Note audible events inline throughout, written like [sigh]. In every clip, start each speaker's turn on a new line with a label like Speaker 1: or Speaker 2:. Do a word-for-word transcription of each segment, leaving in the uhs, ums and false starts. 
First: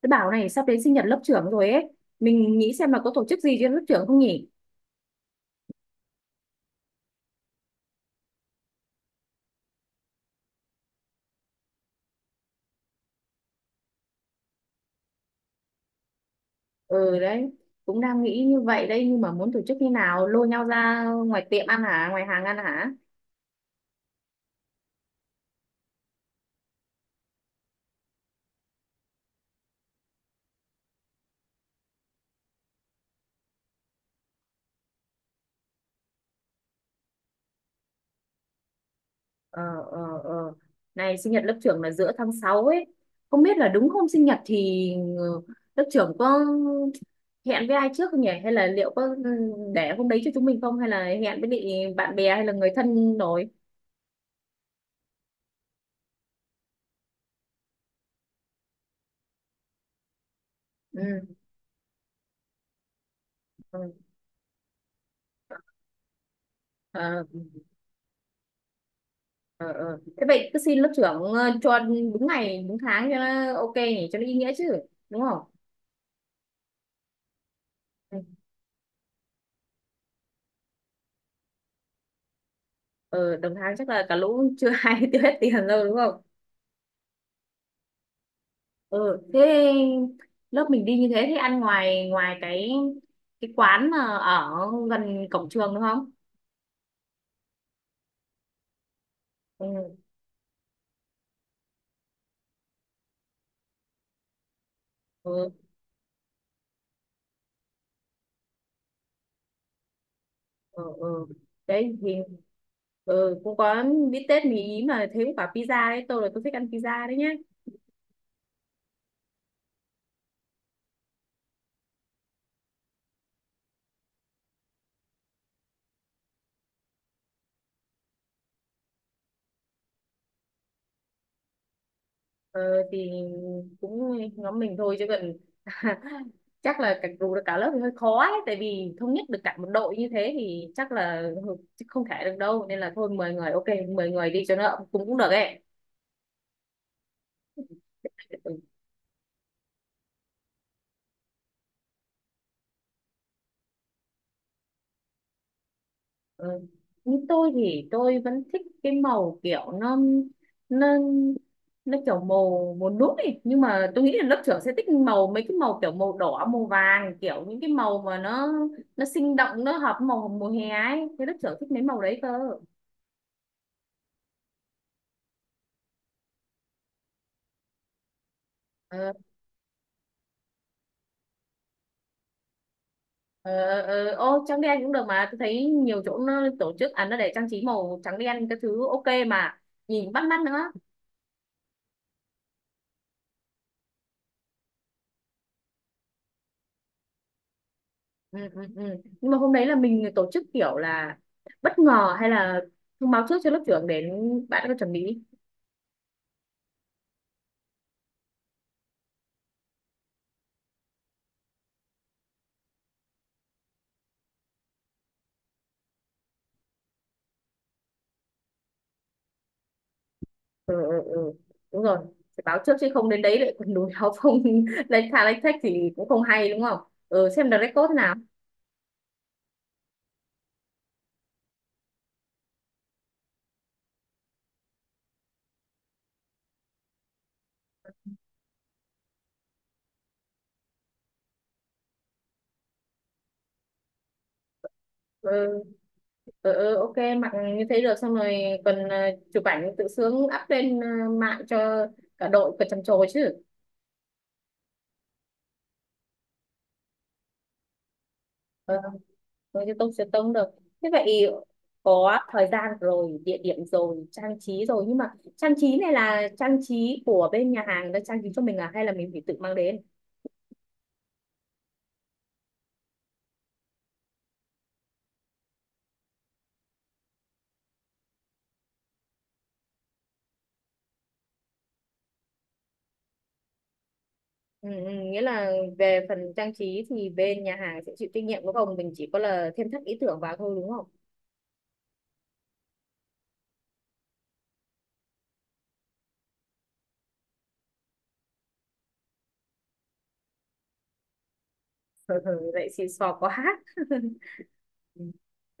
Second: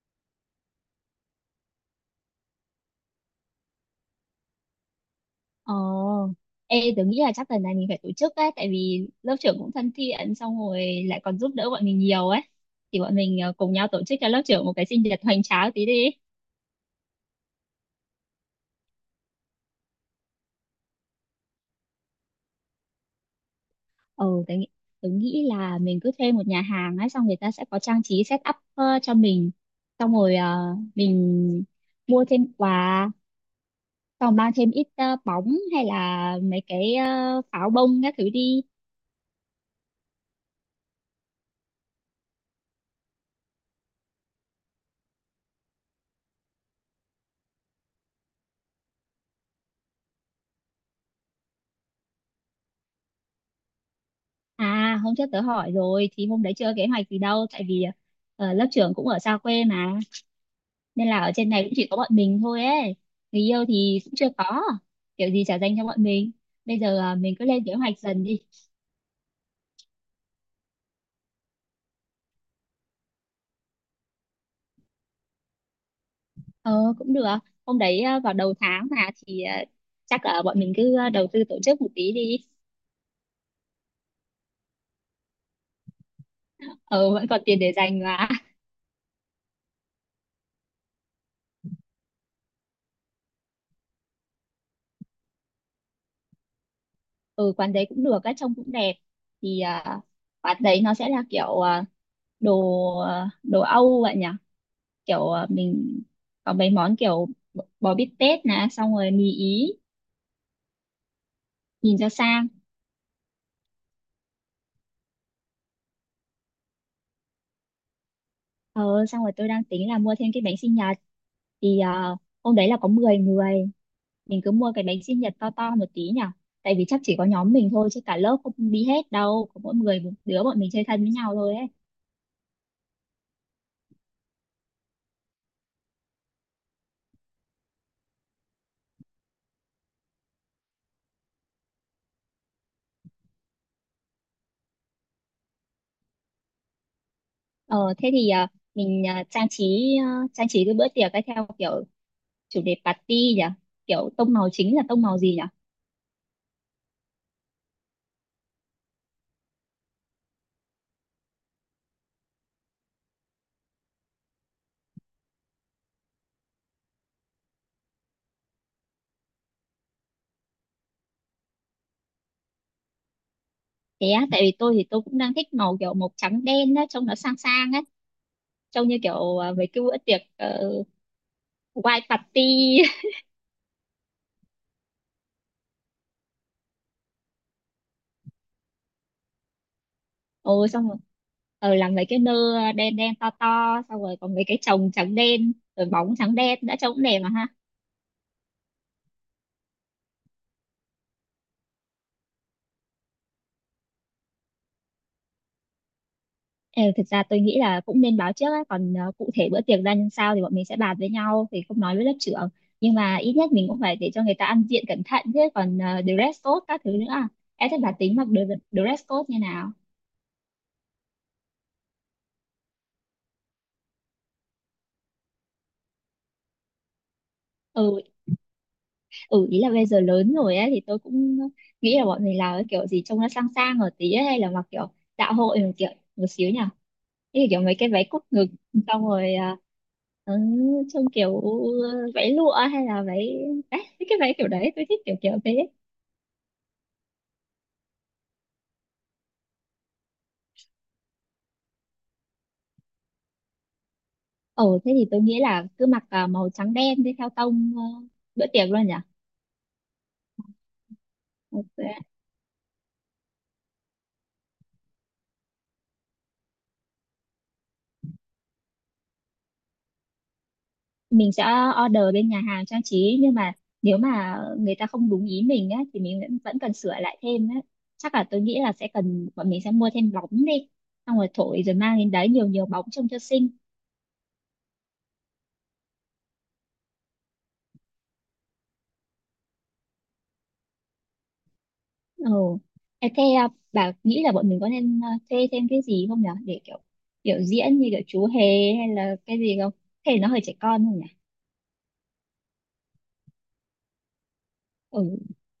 Speaker 1: Tôi bảo này sắp đến sinh nhật lớp trưởng rồi ấy. Mình nghĩ xem là có tổ chức gì cho lớp trưởng không nhỉ?
Speaker 2: Ồ, ê, tớ nghĩ là chắc lần này mình phải tổ chức ấy, tại vì lớp trưởng cũng thân thiện, xong rồi lại còn giúp đỡ bọn mình nhiều ấy. Thì bọn mình ờ, cùng nhau tổ chức cho lớp trưởng một cái sinh nhật hoành tráng tí đi.
Speaker 1: Ừ đấy, cũng đang nghĩ như vậy đây nhưng mà muốn tổ chức như nào? Lôi nhau ra ngoài tiệm ăn hả? Ngoài hàng ăn hả?
Speaker 2: Ừ, tớ nghĩ, tớ nghĩ là mình cứ thuê một nhà hàng ấy, xong người ta sẽ có trang trí set up ờ, cho mình. Xong rồi ờ, mình mua thêm quà, xong mang thêm ít ờ, bóng hay là mấy cái ờ, pháo bông các thứ đi.
Speaker 1: Ờ ờ ờ. Này sinh nhật lớp trưởng là giữa tháng sáu ấy. Không biết là đúng hôm sinh nhật thì ừ, lớp trưởng có hẹn với ai trước không nhỉ? Hay là liệu có ừ, để hôm đấy cho chúng mình không? Hay là hẹn với bị bạn bè hay là người thân rồi?
Speaker 2: À, hôm trước tớ hỏi rồi thì hôm đấy chưa kế hoạch gì đâu, tại vì ờ, lớp trưởng cũng ở xa quê mà, nên là ở
Speaker 1: Ừ.
Speaker 2: trên này cũng chỉ có bọn mình thôi ấy. Người yêu
Speaker 1: Ừ.
Speaker 2: thì cũng chưa có, kiểu gì trả dành cho bọn mình. Bây giờ ờ,
Speaker 1: Ờ,
Speaker 2: mình cứ lên kế hoạch dần đi.
Speaker 1: ờ ờ. Thế vậy cứ xin lớp trưởng ờ, cho đúng ngày đúng tháng cho nó ok nhỉ, cho nó ý nghĩa chứ, đúng không?
Speaker 2: ờ Cũng được. Hôm đấy
Speaker 1: Ừ.
Speaker 2: ờ, vào đầu tháng mà thì ờ, chắc là bọn mình cứ ờ, đầu tư tổ chức một tí đi.
Speaker 1: Ờ đồng tháng chắc là cả lũ chưa [laughs] ai tiêu hết tiền đâu, đúng không?
Speaker 2: ờ Vẫn còn tiền để dành mà.
Speaker 1: Ờ thế lớp mình đi như thế thì ăn ngoài ngoài cái cái quán mà ở gần cổng trường đúng không?
Speaker 2: [laughs] Ừ, quán đấy cũng được, các trông cũng đẹp. Thì
Speaker 1: ừ
Speaker 2: ờ, quán đấy nó sẽ là kiểu ờ, đồ ờ, đồ Âu vậy nhỉ, kiểu ờ,
Speaker 1: ừ
Speaker 2: mình có mấy món kiểu bò bò bít tết nè, xong rồi mì ý,
Speaker 1: ừ, ừ. Đấy
Speaker 2: nhìn cho
Speaker 1: thì
Speaker 2: sang.
Speaker 1: ừ, cũng có bít tết mì ý mà thấy quả pizza đấy, tôi là tôi thích ăn pizza đấy nhá.
Speaker 2: ờ Xong rồi tôi đang tính là mua thêm cái bánh sinh nhật. Thì ờ, hôm đấy là có mười người, mình cứ mua cái bánh sinh nhật to to một tí nhở, tại vì chắc chỉ có nhóm mình thôi, chứ cả lớp không đi hết đâu, có mỗi người một đứa bọn mình chơi thân với nhau thôi ấy.
Speaker 1: Ờ, thì cũng nhóm mình thôi chứ còn [laughs] chắc là cả dù được cả lớp thì hơi khó ấy, tại vì thống nhất được cả một đội như thế thì chắc là hừ, chứ không thể được đâu, nên là thôi mười người ok, mười người đi cho nó cũng cũng được ấy.
Speaker 2: ờ Thế thì ờ,
Speaker 1: Ừ.
Speaker 2: mình ờ, trang trí ờ, trang trí cái bữa tiệc ấy theo kiểu chủ đề party nhỉ, kiểu tông màu chính là tông màu gì nhỉ?
Speaker 1: Ừ. Như tôi thì tôi vẫn thích cái màu kiểu nó nó nó kiểu màu màu nút ấy, nhưng mà tôi nghĩ là lớp trưởng sẽ thích màu mấy cái màu kiểu màu đỏ màu vàng, kiểu những cái màu mà nó nó sinh động, nó hợp với màu mùa hè ấy, thế lớp trưởng thích mấy màu đấy cơ.
Speaker 2: Thế á? Tại vì tôi thì tôi cũng đang thích màu kiểu màu trắng đen á, trông nó sang sang á, trông như
Speaker 1: ờ,
Speaker 2: kiểu à, mấy cái bữa tiệc uh, white party. [laughs]
Speaker 1: ờ, ờ, Ô trắng đen cũng được mà tôi thấy nhiều chỗ nó tổ chức à, nó để trang trí màu trắng đen cái thứ ok mà, nhìn bắt mắt nữa.
Speaker 2: Ồ, xong rồi ờ làm mấy cái nơ đen đen to to, xong rồi có mấy cái chồng trắng đen rồi bóng trắng đen đã, trông cũng đẹp mà ha.
Speaker 1: ừ, ừ, ừ. Nhưng mà hôm đấy là mình tổ chức kiểu là bất ngờ hay là thông báo trước cho lớp trưởng đến bạn có chuẩn bị.
Speaker 2: Ờ, Thực ra tôi nghĩ là cũng nên báo trước á, còn ờ, cụ thể bữa tiệc ra làm sao thì bọn mình sẽ bàn với nhau, thì không nói với lớp trưởng. Nhưng mà ít nhất mình cũng phải để cho người ta ăn diện cẩn thận chứ, còn ờ, dress code các thứ nữa. à. Em thích bà tính mặc dre- dress code như nào?
Speaker 1: ừ, ừ, ừ. Đúng rồi, phải báo trước chứ không đến đấy lại còn đùi áo không [laughs] lấy thà lấy thách thì cũng không hay đúng không. Ừ, xem được record thế
Speaker 2: Ừ,
Speaker 1: nào.
Speaker 2: ừ, ý là bây giờ lớn rồi ấy, thì tôi cũng nghĩ là bọn mình làm cái kiểu gì trông nó sang sang ở tí ấy, hay là mặc kiểu dạ hội một kiểu một xíu nhỉ, cái kiểu mấy cái váy cúc ngực, xong rồi à, ừ, trông kiểu ừ, váy lụa hay là váy đấy, mấy cái váy kiểu đấy tôi thích kiểu
Speaker 1: ừ,
Speaker 2: kiểu thế.
Speaker 1: ừ, ừ, ok mặc như thế được, xong rồi còn ờ, chụp ảnh tự sướng up lên ờ, mạng cho cả đội còn trầm trồ chứ.
Speaker 2: Ồ thế thì tôi nghĩ là cứ mặc à, màu trắng đen đi theo tông ờ, bữa tiệc
Speaker 1: Ừ.
Speaker 2: luôn nhỉ.
Speaker 1: Rồi thì tôi sẽ tông sẽ tông được. Thế vậy
Speaker 2: Ok,
Speaker 1: có thời gian rồi, địa điểm rồi, trang trí rồi, nhưng mà trang trí này là trang trí của bên nhà hàng đã trang trí cho mình à, hay là mình phải tự mang đến?
Speaker 2: mình sẽ order bên nhà hàng trang trí, nhưng mà nếu mà người ta không đúng ý mình á thì mình vẫn vẫn cần sửa lại thêm á. Chắc là tôi nghĩ là sẽ cần bọn mình sẽ mua thêm bóng đi, xong rồi thổi rồi mang đến đấy, nhiều nhiều bóng trông cho xinh.
Speaker 1: Ừ, ừ, nghĩa là về phần trang trí thì bên nhà hàng sẽ chịu trách nhiệm đúng không? Mình chỉ có là thêm thắt ý tưởng vào thôi đúng không?
Speaker 2: Ừ. Ê, thế à, bà nghĩ là bọn mình có nên à, thuê thêm cái gì không nhỉ, để kiểu biểu diễn như kiểu chú hề hay là cái gì không? Thế nó hơi trẻ con không nhỉ?
Speaker 1: Ừ, ừ, vậy xì xò quá [laughs] hát.
Speaker 2: Ừ,
Speaker 1: Ừ.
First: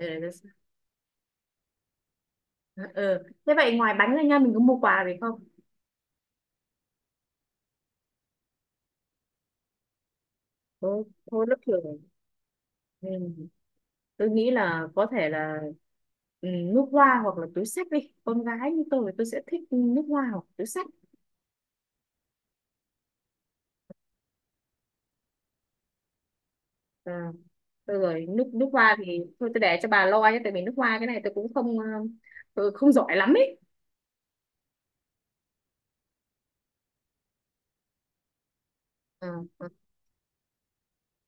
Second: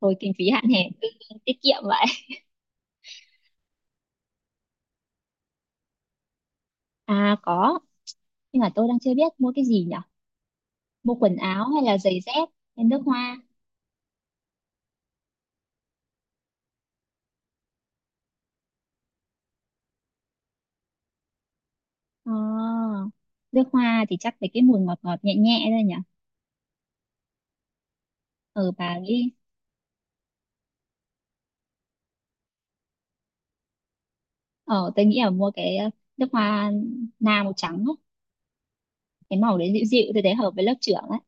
Speaker 2: thôi, kinh phí hạn hẹp cứ tiết kiệm vậy.
Speaker 1: Ừ. Thế vậy ngoài bánh ra nha mình có mua quà gì không?
Speaker 2: À có, nhưng mà tôi đang chưa biết mua cái gì nhỉ,
Speaker 1: Thôi,
Speaker 2: mua quần
Speaker 1: thôi lớp
Speaker 2: áo hay là
Speaker 1: trưởng.
Speaker 2: giày dép hay nước hoa?
Speaker 1: Ừ. Tôi nghĩ là có thể là ừ, nước hoa hoặc là túi xách đi. Con gái như tôi tôi sẽ thích nước hoa hoặc túi xách.
Speaker 2: Ờ, Nước hoa thì chắc phải cái mùi ngọt ngọt nhẹ nhẹ thôi nhỉ.
Speaker 1: À, thôi rồi nước nước
Speaker 2: Ừ,
Speaker 1: hoa
Speaker 2: bà
Speaker 1: thì
Speaker 2: nghĩ
Speaker 1: thôi tôi để cho bà lo nhé, tại vì nước hoa cái này tôi cũng không ờ, tôi không giỏi lắm ấy.
Speaker 2: ờ tôi nghĩ là mua cái ờ, nước hoa na màu trắng á.
Speaker 1: Ờ,
Speaker 2: Cái màu
Speaker 1: ờ,
Speaker 2: đấy dịu dịu, tôi thấy hợp với lớp trưởng ấy.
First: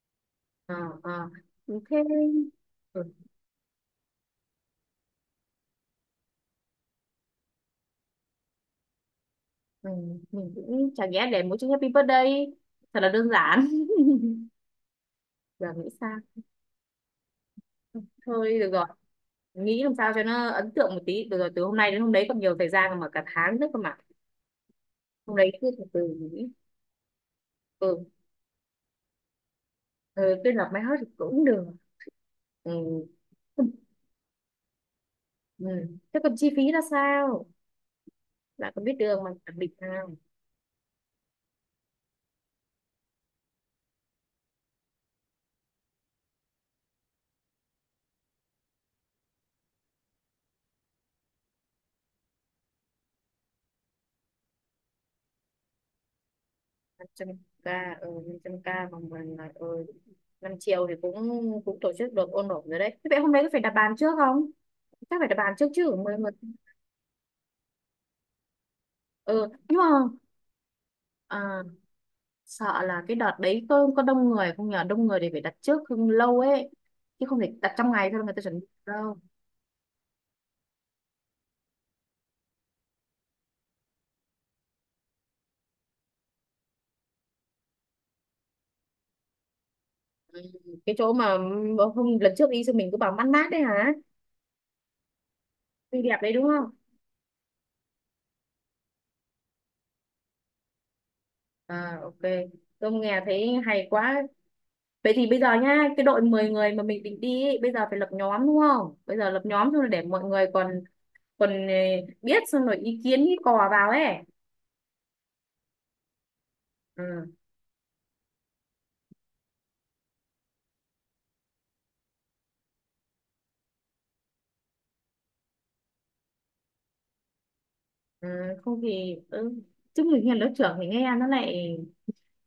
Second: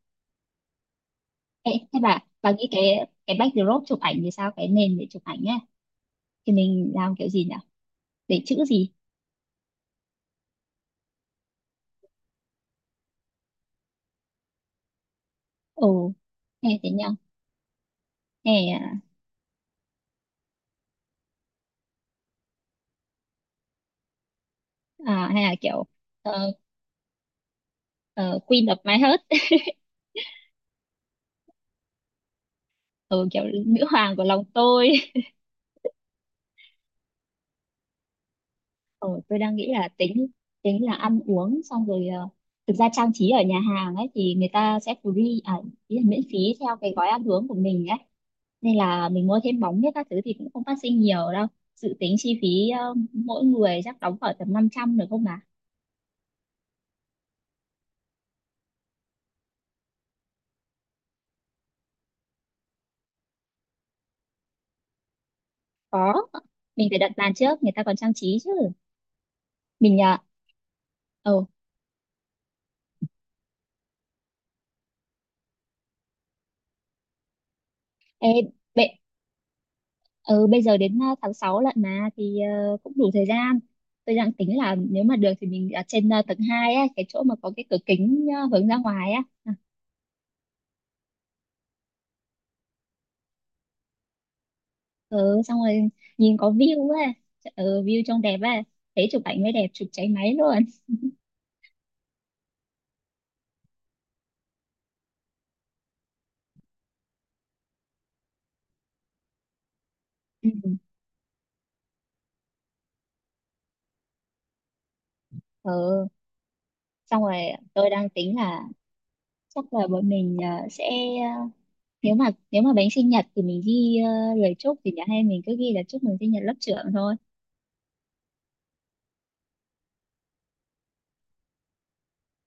Speaker 1: ờ, ờ.
Speaker 2: Ê,
Speaker 1: Thế
Speaker 2: thế bà bà nghĩ
Speaker 1: ừ,
Speaker 2: cái cái backdrop chụp ảnh thì sao, cái nền để chụp ảnh ấy thì mình làm kiểu gì nhỉ, để chữ gì?
Speaker 1: ừ, mình cũng chả nhẽ để mỗi chữ happy birthday thật là đơn giản [laughs] giờ nghĩ
Speaker 2: Ồ,
Speaker 1: sao.
Speaker 2: ừ, thế nhỉ.
Speaker 1: Thôi được
Speaker 2: hay
Speaker 1: rồi,
Speaker 2: à,
Speaker 1: nghĩ làm sao cho nó ấn tượng một tí được rồi, từ hôm nay đến hôm đấy còn nhiều thời gian mà, cả tháng nữa cơ mà.
Speaker 2: à,
Speaker 1: Hôm
Speaker 2: Hay
Speaker 1: nay
Speaker 2: là
Speaker 1: cứ từ
Speaker 2: kiểu
Speaker 1: từ mình nghĩ.
Speaker 2: ờ,
Speaker 1: Ừ,
Speaker 2: ờ, Queen of my heart,
Speaker 1: ừ tôi làm máy hết thì cũng được. Ừ.
Speaker 2: ừ, kiểu nữ hoàng của lòng tôi.
Speaker 1: Ừ. Thế còn chi phí là sao, lại còn biết
Speaker 2: Ờ,
Speaker 1: đường mà
Speaker 2: tôi
Speaker 1: đặc
Speaker 2: đang
Speaker 1: biệt
Speaker 2: nghĩ là
Speaker 1: nào.
Speaker 2: tính tính là ăn uống, xong rồi ờ, thực ra trang trí ở nhà hàng ấy thì người ta sẽ free à, ý là miễn phí theo cái gói ăn uống của mình ấy, nên là mình mua thêm bóng biết các thứ thì cũng không phát sinh nhiều đâu. Dự tính chi phí ờ, mỗi người chắc đóng khoảng tầm năm trăm được không mà?
Speaker 1: năm trăm k ừ, năm trăm nghìn bằng bằng là ừ, năm triệu thì cũng cũng tổ chức được ôn ổn rồi đấy. Thế vậy hôm nay có phải đặt bàn trước không? Chắc phải đặt bàn trước chứ
Speaker 2: Có,
Speaker 1: mới mà.
Speaker 2: mình phải đặt bàn trước người ta còn trang trí chứ.
Speaker 1: Ừ nhưng mà
Speaker 2: Mình ờ ừ.
Speaker 1: à, sợ là cái đợt đấy có có đông người không nhờ, đông người thì phải đặt trước không lâu ấy, chứ không thể đặt trong ngày thôi là
Speaker 2: Ê,
Speaker 1: người ta chuẩn bị
Speaker 2: bệ-
Speaker 1: đâu.
Speaker 2: ừ, bây giờ đến ờ, tháng sáu lận mà, thì ờ, cũng đủ thời gian. Tôi đang tính là nếu mà được thì mình ở trên ờ, tầng hai á, cái chỗ mà có cái cửa kính ờ, hướng ra ngoài á. À,
Speaker 1: Ừ, cái chỗ mà bữa hôm lần trước đi xong mình cứ bảo mát mát đấy hả.
Speaker 2: ừ, xong rồi
Speaker 1: Xinh đẹp đấy
Speaker 2: nhìn
Speaker 1: đúng
Speaker 2: có
Speaker 1: không?
Speaker 2: view á, ừ, view trông đẹp á, thế chụp ảnh mới đẹp, chụp cháy máy luôn.
Speaker 1: À ok, tôi nghe thấy hay quá. Vậy thì bây giờ nhá cái đội mười người mà mình định đi ấy, bây giờ phải lập nhóm đúng không, bây giờ lập nhóm xong rồi để mọi người
Speaker 2: Ừ,
Speaker 1: còn còn ờ, biết xong rồi ý kiến ý cò vào ấy.
Speaker 2: ừ. Xong
Speaker 1: Ừ,
Speaker 2: rồi tôi đang tính là chắc là bọn mình ờ, sẽ ờ, nếu mà nếu mà bánh sinh nhật thì mình ghi ờ, lời chúc, thì nhà hay mình cứ ghi là chúc mừng sinh nhật lớp trưởng thôi.
Speaker 1: ừ, không thì ừ. Chứ mình nghe lớp trưởng thì nghe nó lại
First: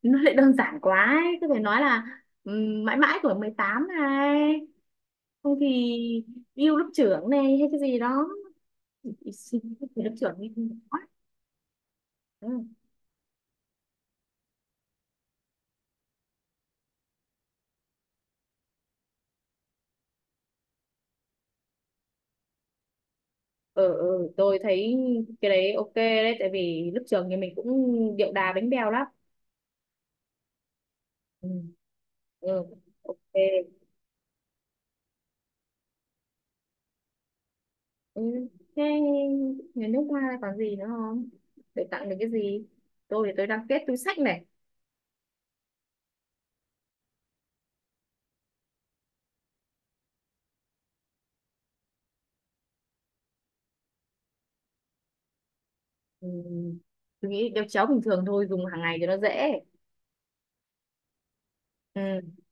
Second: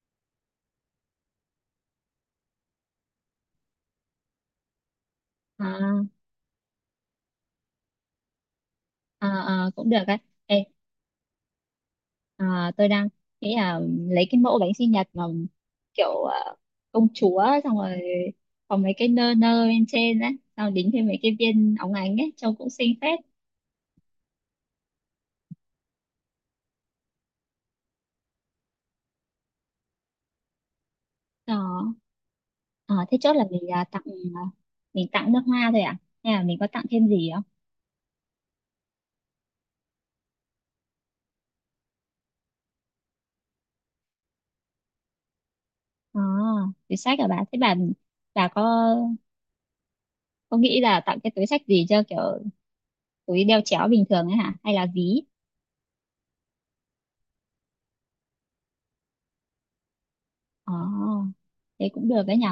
Speaker 1: nó lại đơn giản quá ấy. Cứ phải nói là ừ, mãi mãi tuổi mười tám này, không
Speaker 2: À,
Speaker 1: thì yêu lớp trưởng này, hay cái gì đó.
Speaker 2: à,
Speaker 1: Ý
Speaker 2: à,
Speaker 1: sinh
Speaker 2: cũng được
Speaker 1: lớp
Speaker 2: á.
Speaker 1: trưởng thì
Speaker 2: Ê,
Speaker 1: quá. Ừ.
Speaker 2: à, tôi đang nghĩ là lấy cái mẫu bánh sinh nhật mà kiểu à, công chúa, xong rồi có mấy cái nơ nơ bên trên á, xong đính thêm mấy cái viên óng ánh ấy trông cũng xinh phết.
Speaker 1: Ờ ừ, tôi thấy cái đấy ok đấy, tại vì lúc trường thì mình cũng điệu đà bánh bèo lắm. Ừ.
Speaker 2: Đó.
Speaker 1: Ừ.
Speaker 2: À, thế
Speaker 1: Ok.
Speaker 2: chốt là mình à, tặng, à, mình tặng nước hoa thôi à, hay là mình có tặng thêm gì không?
Speaker 1: Ừ. Thế nhà nước hoa còn gì nữa không để tặng được cái gì? Tôi thì tôi đang kết túi xách này.
Speaker 2: À, túi xách à, bà thế bà bà có có nghĩ là tặng cái túi xách gì cho kiểu túi đeo chéo bình thường ấy hả, hay là ví?
Speaker 1: Ừ. Tôi nghĩ đeo chéo bình thường thôi, dùng hàng ngày cho nó dễ.
Speaker 2: À, thế cũng
Speaker 1: Ừ.
Speaker 2: được đấy nhỉ.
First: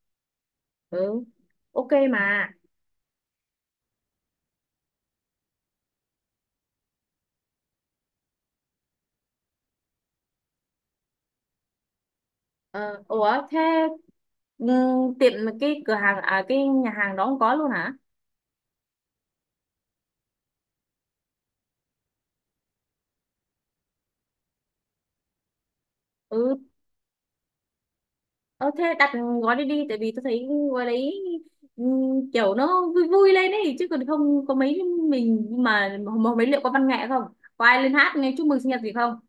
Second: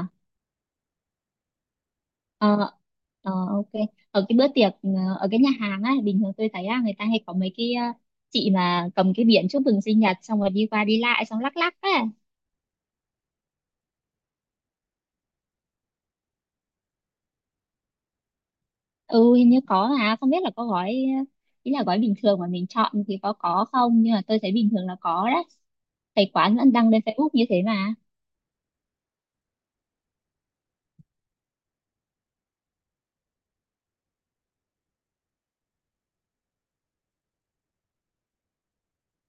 Speaker 1: Ừ. Ok mà.
Speaker 2: Ờ, ờ, ok. Ở cái bữa tiệc ờ, ở cái nhà hàng á, bình thường tôi thấy á, người ta hay có mấy cái ờ, chị mà cầm cái biển chúc mừng sinh nhật, xong rồi đi qua đi lại xong lắc lắc á.
Speaker 1: ờ, Ủa thế ừ, tiệm cái cửa hàng à cái nhà hàng đó không có luôn hả?
Speaker 2: Ừ, hình như có, mà không biết là có gói ờ, ý là gói bình thường mà mình chọn thì có có không, nhưng mà tôi thấy bình thường là có đấy. Thấy quán
Speaker 1: Ừ.
Speaker 2: vẫn đăng lên Facebook như thế mà.
Speaker 1: Ờ thế đặt gói đi đi, tại vì tôi thấy gói đấy ừm, kiểu nó vui vui lên ấy, chứ còn không có mấy. Mình mà mà mấy liệu có văn nghệ không? Có ai lên hát nghe chúc mừng sinh nhật gì không?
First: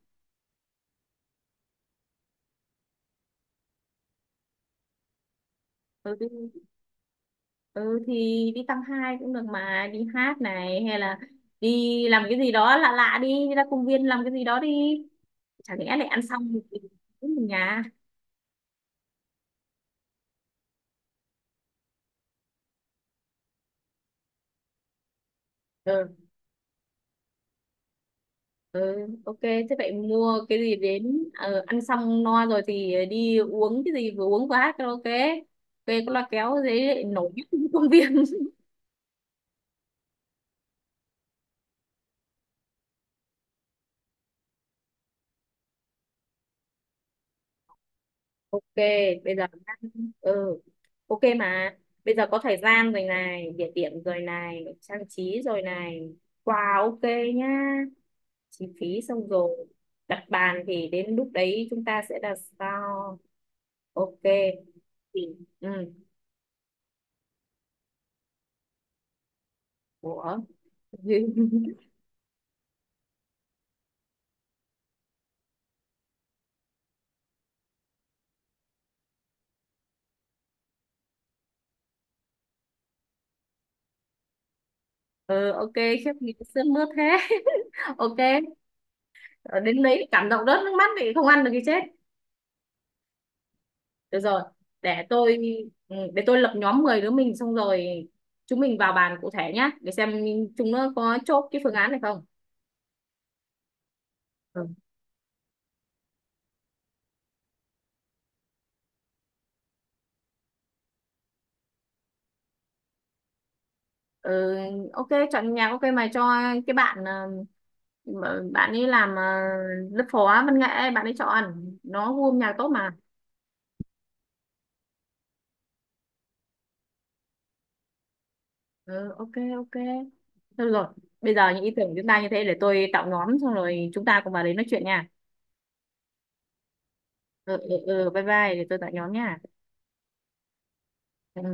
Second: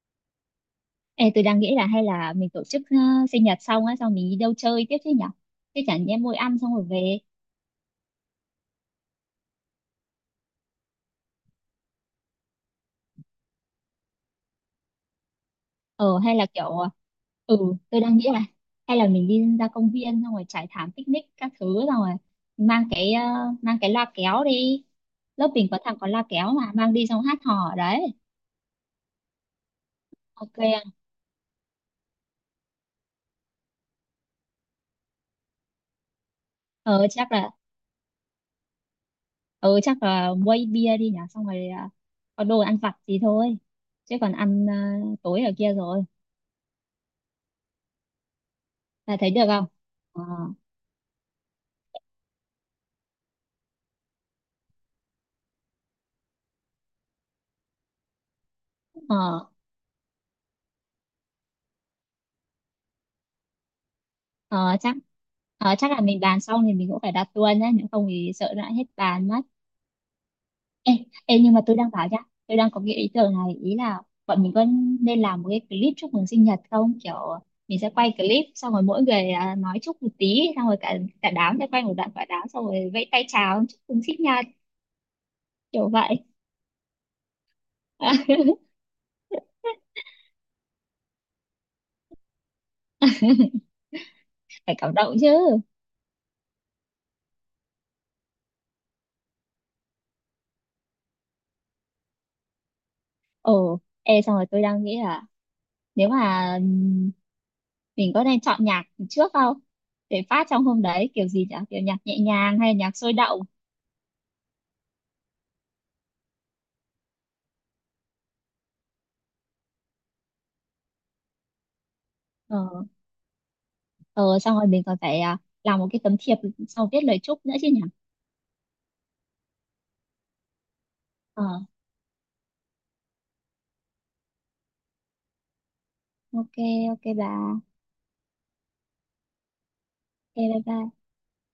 Speaker 2: Ê, tôi đang nghĩ là hay là mình tổ chức ờ, sinh nhật xong á, xong mình đi đâu chơi tiếp chứ nhở? Chứ chẳng
Speaker 1: Ừ,
Speaker 2: nhẽ mỗi ăn
Speaker 1: thì-
Speaker 2: xong rồi về.
Speaker 1: ừ thì đi tăng hai cũng được mà, đi hát này hay là đi làm cái gì đó lạ lạ đi, đi ra công viên làm cái gì đó đi, chẳng lẽ lại
Speaker 2: ờ
Speaker 1: ăn
Speaker 2: Hay là
Speaker 1: xong
Speaker 2: kiểu
Speaker 1: thì
Speaker 2: ờ,
Speaker 1: cũng
Speaker 2: ừ,
Speaker 1: nhà.
Speaker 2: tôi đang nghĩ là hay là mình đi ra công viên, xong rồi trải thảm picnic các thứ, xong rồi mang cái ờ, mang cái loa kéo đi. Lớp mình có thằng có loa kéo mà, mang đi xong hát hò ở đấy,
Speaker 1: Ừ, ok, thế vậy mua
Speaker 2: ok
Speaker 1: cái gì
Speaker 2: không?
Speaker 1: đến ờ, ăn xong no rồi thì đi uống cái gì, vừa uống vừa hát karaoke. Về có loa kéo dễ lại
Speaker 2: ờ
Speaker 1: nổi
Speaker 2: chắc
Speaker 1: nhất
Speaker 2: là
Speaker 1: trong công viên. [laughs]
Speaker 2: ờ chắc là quay bia đi nhỉ, xong rồi ờ, có đồ ăn vặt gì thôi, chứ còn ăn ờ, tối ở kia rồi,
Speaker 1: Ok,
Speaker 2: là thấy
Speaker 1: bây
Speaker 2: được
Speaker 1: giờ
Speaker 2: không?
Speaker 1: đang-
Speaker 2: ờ
Speaker 1: ừ, ok mà. Bây giờ có thời gian rồi này, địa điểm rồi này, trang trí rồi này. Quà ok nhá. Chi phí xong
Speaker 2: ờ
Speaker 1: rồi. Đặt bàn thì đến lúc đấy chúng ta sẽ đặt sao? Ok.
Speaker 2: ờ chắc
Speaker 1: Thì, ừ.
Speaker 2: ờ, chắc là mình bàn xong thì mình cũng phải đặt luôn nhé, nếu không thì sợ lại hết bàn mất.
Speaker 1: Ủa.
Speaker 2: Ê, ê, nhưng mà tôi
Speaker 1: [laughs]
Speaker 2: đang bảo nhá, tôi đang có cái ý tưởng này, ý là bọn mình có nên làm một cái clip chúc mừng sinh nhật không? Kiểu mình sẽ quay clip, xong rồi mỗi người à, nói chúc một tí, xong rồi cả cả đám sẽ quay một đoạn quả đám, xong rồi vẫy tay chào chúc mừng sinh nhật
Speaker 1: ừ, ok,
Speaker 2: kiểu
Speaker 1: khiếp
Speaker 2: vậy.
Speaker 1: nghĩ sướt mướt thế. [laughs] Ok,
Speaker 2: [laughs]
Speaker 1: ờ, đến đấy cảm động rớt nước mắt thì không ăn được thì chết. Được rồi,
Speaker 2: Phải cảm
Speaker 1: để
Speaker 2: động chứ.
Speaker 1: tôi ừ, để tôi lập nhóm mười đứa mình xong rồi chúng mình vào bàn cụ thể nhá, để xem chúng nó có chốt cái phương án này không.
Speaker 2: Ồ, ê, xong rồi tôi
Speaker 1: Ừ.
Speaker 2: đang nghĩ là nếu mà ừm, mình có nên chọn nhạc trước không? Để phát trong hôm đấy kiểu gì nhỉ? Kiểu nhạc nhẹ nhàng hay nhạc sôi động?
Speaker 1: Ừ, ok chọn nhạc ok mày cho cái bạn ờ, mà bạn ấy làm ờ, lớp phó văn nghệ, bạn ấy chọn, nó gu âm nhạc
Speaker 2: Ờ
Speaker 1: tốt mà.
Speaker 2: ờ Xong rồi mình còn phải à, làm một cái tấm thiệp, xong viết lời chúc nữa chứ nhỉ.
Speaker 1: Ừ, ok. Ok. Thôi được rồi, bây
Speaker 2: ờ
Speaker 1: giờ những ý tưởng của chúng ta như thế, để tôi tạo nhóm xong rồi chúng ta cùng vào đấy nói chuyện nha.
Speaker 2: ok, ok bà,
Speaker 1: Ừ, ừ, ừ, bye bye, để tôi tạo nhóm nha.
Speaker 2: ok, bye bye.
Speaker 1: Ừ.